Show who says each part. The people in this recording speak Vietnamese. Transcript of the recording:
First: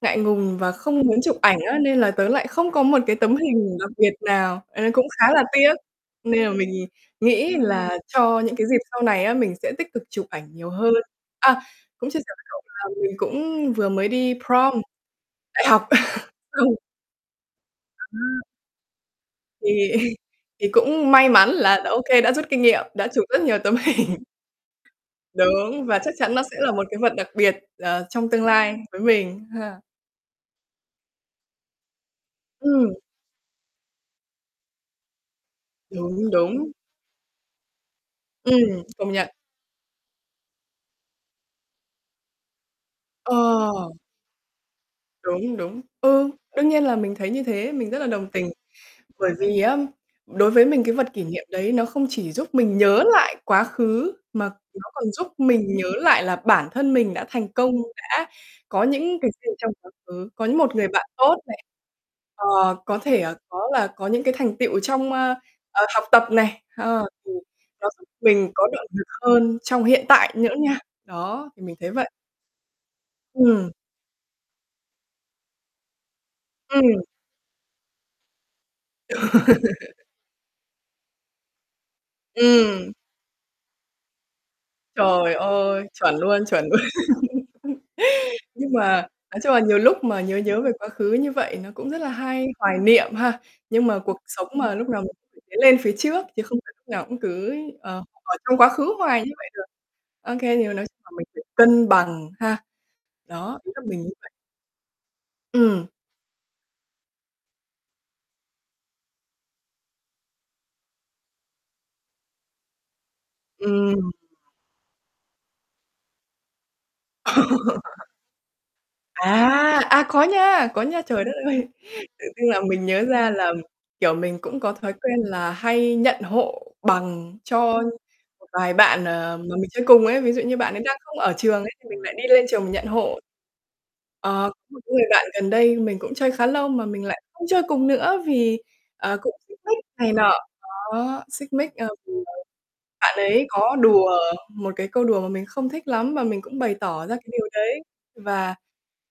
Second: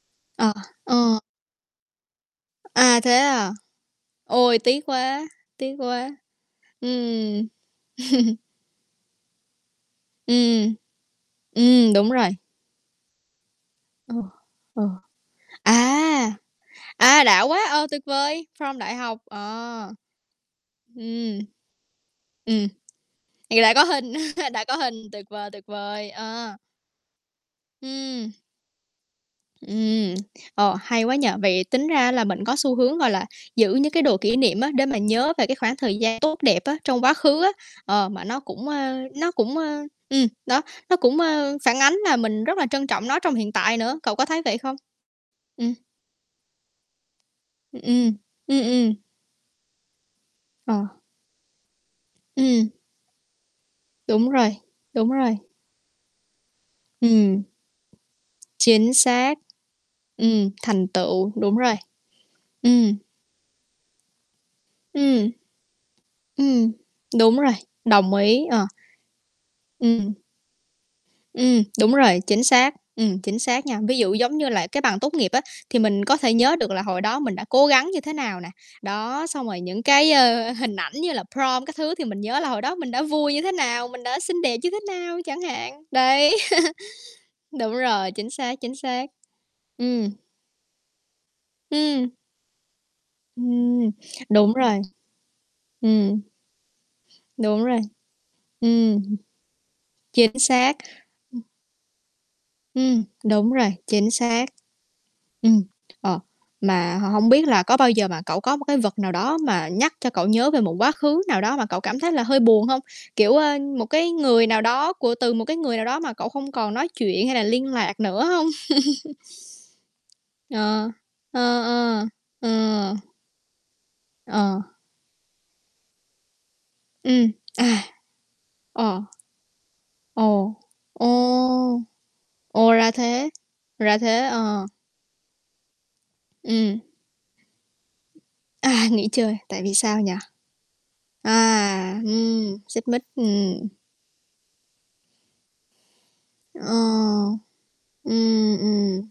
Speaker 1: Ngại
Speaker 2: Ờ,
Speaker 1: ngùng và không muốn
Speaker 2: ờ.
Speaker 1: chụp ảnh á, nên là tớ lại không có một
Speaker 2: À,
Speaker 1: cái
Speaker 2: thế
Speaker 1: tấm
Speaker 2: à?
Speaker 1: hình đặc biệt
Speaker 2: Ôi,
Speaker 1: nào, ờ,
Speaker 2: tiếc
Speaker 1: cũng
Speaker 2: quá,
Speaker 1: khá là tiếc,
Speaker 2: tiếc quá.
Speaker 1: nên là mình nhìn
Speaker 2: Ừm.
Speaker 1: nghĩ là cho những cái dịp sau này á, mình sẽ tích cực chụp ảnh nhiều
Speaker 2: Ừm.
Speaker 1: hơn. A,
Speaker 2: Ừm,
Speaker 1: cũng
Speaker 2: đúng
Speaker 1: chia sẻ
Speaker 2: rồi.
Speaker 1: với cậu là mình cũng vừa mới
Speaker 2: Ừ,
Speaker 1: đi prom
Speaker 2: ừ.
Speaker 1: đại học.
Speaker 2: À,
Speaker 1: Ừ.
Speaker 2: à, đã quá, ờ, tuyệt
Speaker 1: À.
Speaker 2: vời, prom đại học,
Speaker 1: Thì
Speaker 2: ờ.
Speaker 1: thì cũng may
Speaker 2: Ừm.
Speaker 1: mắn là đã OK, đã rút kinh
Speaker 2: Ừm,
Speaker 1: nghiệm, đã chụp rất nhiều
Speaker 2: thì đã
Speaker 1: tấm
Speaker 2: có hình,
Speaker 1: hình.
Speaker 2: đã có hình tuyệt vời, tuyệt
Speaker 1: Đúng, và
Speaker 2: vời,
Speaker 1: chắc chắn nó sẽ
Speaker 2: ờ.
Speaker 1: là một cái vật đặc biệt, và trong
Speaker 2: Ừm.
Speaker 1: tương lai với mình ha.
Speaker 2: Ừm, ờ, hay quá nhỉ? Vậy tính ra là mình có xu
Speaker 1: Ừm.
Speaker 2: hướng, gọi là, giữ những cái đồ kỷ niệm á, để mà nhớ về cái khoảng thời gian
Speaker 1: Đúng,
Speaker 2: tốt đẹp
Speaker 1: đúng.
Speaker 2: á, trong quá khứ á, ờ, mà nó cũng,
Speaker 1: Ừm,
Speaker 2: a,
Speaker 1: công nhận.
Speaker 2: nó cũng, a, ừm, đó, nó cũng, a, phản ánh là mình rất là trân trọng nó trong hiện tại
Speaker 1: Ờ.
Speaker 2: nữa, cậu có thấy vậy không?
Speaker 1: Đúng,
Speaker 2: Ừm.
Speaker 1: đúng. Ừ, đương nhiên là mình thấy như thế,
Speaker 2: Ừm,
Speaker 1: mình rất là
Speaker 2: ừm.
Speaker 1: đồng tình.
Speaker 2: Ừm, ừm.
Speaker 1: Bởi vì á, đối với mình
Speaker 2: Ờ.
Speaker 1: cái vật kỷ niệm đấy nó không chỉ giúp
Speaker 2: Ừm.
Speaker 1: mình nhớ lại quá khứ,
Speaker 2: Đúng
Speaker 1: mà
Speaker 2: rồi,
Speaker 1: nó còn
Speaker 2: đúng
Speaker 1: giúp
Speaker 2: rồi.
Speaker 1: mình nhớ lại là bản thân mình đã
Speaker 2: Ừm.
Speaker 1: thành công, đã có
Speaker 2: Chính
Speaker 1: những cái
Speaker 2: xác.
Speaker 1: gì trong quá khứ, có
Speaker 2: Ừm,
Speaker 1: những một
Speaker 2: thành
Speaker 1: người bạn
Speaker 2: tựu,
Speaker 1: tốt nè.
Speaker 2: đúng rồi.
Speaker 1: Ờ,
Speaker 2: Ừm.
Speaker 1: có thể, à, có là có những cái thành tựu trong,
Speaker 2: Ừm.
Speaker 1: ơ, ờ, học tập này.
Speaker 2: Ừm,
Speaker 1: Ờ, thì
Speaker 2: đúng rồi,
Speaker 1: nó giúp
Speaker 2: đồng ý,
Speaker 1: mình
Speaker 2: ờ.
Speaker 1: có động lực hơn trong hiện
Speaker 2: Ừm.
Speaker 1: tại nữa nha. Đó,
Speaker 2: Ừm,
Speaker 1: mình thấy
Speaker 2: đúng
Speaker 1: vậy.
Speaker 2: rồi, chính xác, ừm, chính xác
Speaker 1: Ừm.
Speaker 2: nha. Ví dụ giống như là cái bằng tốt nghiệp á, thì mình có thể nhớ được là
Speaker 1: Ừm.
Speaker 2: hồi đó mình đã cố gắng như thế nào nè, đó, xong rồi những cái, ơ, hình ảnh như là prom các thứ thì mình nhớ là hồi đó mình
Speaker 1: Ừm.
Speaker 2: đã vui như thế nào, mình đã xinh đẹp như thế nào,
Speaker 1: Trời
Speaker 2: chẳng hạn.
Speaker 1: ơi, chuẩn
Speaker 2: Đấy,
Speaker 1: luôn, chuẩn luôn.
Speaker 2: đúng rồi, chính xác,
Speaker 1: Nhưng
Speaker 2: chính
Speaker 1: mà
Speaker 2: xác.
Speaker 1: nói chung là nhiều lúc
Speaker 2: Ừm.
Speaker 1: mà nhớ nhớ về quá khứ như vậy nó cũng rất là
Speaker 2: Ừm.
Speaker 1: hay, hoài niệm ha. Nhưng
Speaker 2: Ừm,
Speaker 1: mà cuộc sống
Speaker 2: đúng
Speaker 1: mà,
Speaker 2: rồi.
Speaker 1: lúc nào mình cũng phải lên phía
Speaker 2: Ừm.
Speaker 1: trước chứ không phải lúc nào cũng cứ,
Speaker 2: Đúng rồi,
Speaker 1: ờ, ở trong quá khứ
Speaker 2: ừm hừm.
Speaker 1: hoài như vậy được. OK,
Speaker 2: Chính
Speaker 1: thì mà
Speaker 2: xác.
Speaker 1: nói chung là mình
Speaker 2: Ừm.
Speaker 1: phải cân bằng, ha.
Speaker 2: Ừm, đúng
Speaker 1: Đó,
Speaker 2: rồi,
Speaker 1: ý là mình
Speaker 2: chính
Speaker 1: muốn vậy.
Speaker 2: xác. Ừm,
Speaker 1: Ừm.
Speaker 2: ờ, mà h hông biết là có bao giờ mà cậu có một cái vật nào đó mà nhắc cho cậu nhớ về một quá khứ nào đó mà cậu cảm thấy là hơi buồn hông? Kiểu, ơ, một
Speaker 1: Ừm.
Speaker 2: cái người nào đó của từ một cái người nào đó mà cậu không còn nói chuyện hay là liên lạc nữa hông?
Speaker 1: À, à, có nha, có
Speaker 2: Ờ,
Speaker 1: nha. Trời đất
Speaker 2: ờ,
Speaker 1: ơi,
Speaker 2: ờ,
Speaker 1: tự dưng là mình
Speaker 2: ờ.
Speaker 1: nhớ ra là, kiểu, mình cũng
Speaker 2: Ờ.
Speaker 1: có thói quen là hay nhận hộ
Speaker 2: Ừm,
Speaker 1: bằng cho
Speaker 2: à.
Speaker 1: một vài
Speaker 2: Ờ.
Speaker 1: bạn, ờ, mà mình chơi cùng ấy. Ví dụ
Speaker 2: Ồ,
Speaker 1: như bạn ấy đang
Speaker 2: ồ!
Speaker 1: không ở trường ấy, thì mình lại đi lên trường mình
Speaker 2: Ồ,
Speaker 1: nhận
Speaker 2: ra
Speaker 1: hộ.
Speaker 2: thế, ra thế,
Speaker 1: Ờ, có
Speaker 2: ờ.
Speaker 1: một cái người bạn gần đây mình cũng chơi khá lâu
Speaker 2: Ừm.
Speaker 1: mà mình lại không chơi cùng nữa vì,
Speaker 2: À, nghỉ
Speaker 1: ờ, cũng
Speaker 2: chơi,
Speaker 1: xích
Speaker 2: tại vì
Speaker 1: mích
Speaker 2: sao
Speaker 1: này
Speaker 2: nhỉ?
Speaker 1: nọ. Đó, xích mích, ờ,
Speaker 2: À,
Speaker 1: vì bạn
Speaker 2: ừm, xích mích,
Speaker 1: bạn ấy
Speaker 2: ừm.
Speaker 1: có đùa một cái câu đùa mà mình không thích lắm, mà mình cũng bày tỏ ra cái
Speaker 2: Ờ.
Speaker 1: điều đấy
Speaker 2: Ừm,
Speaker 1: và
Speaker 2: ừm.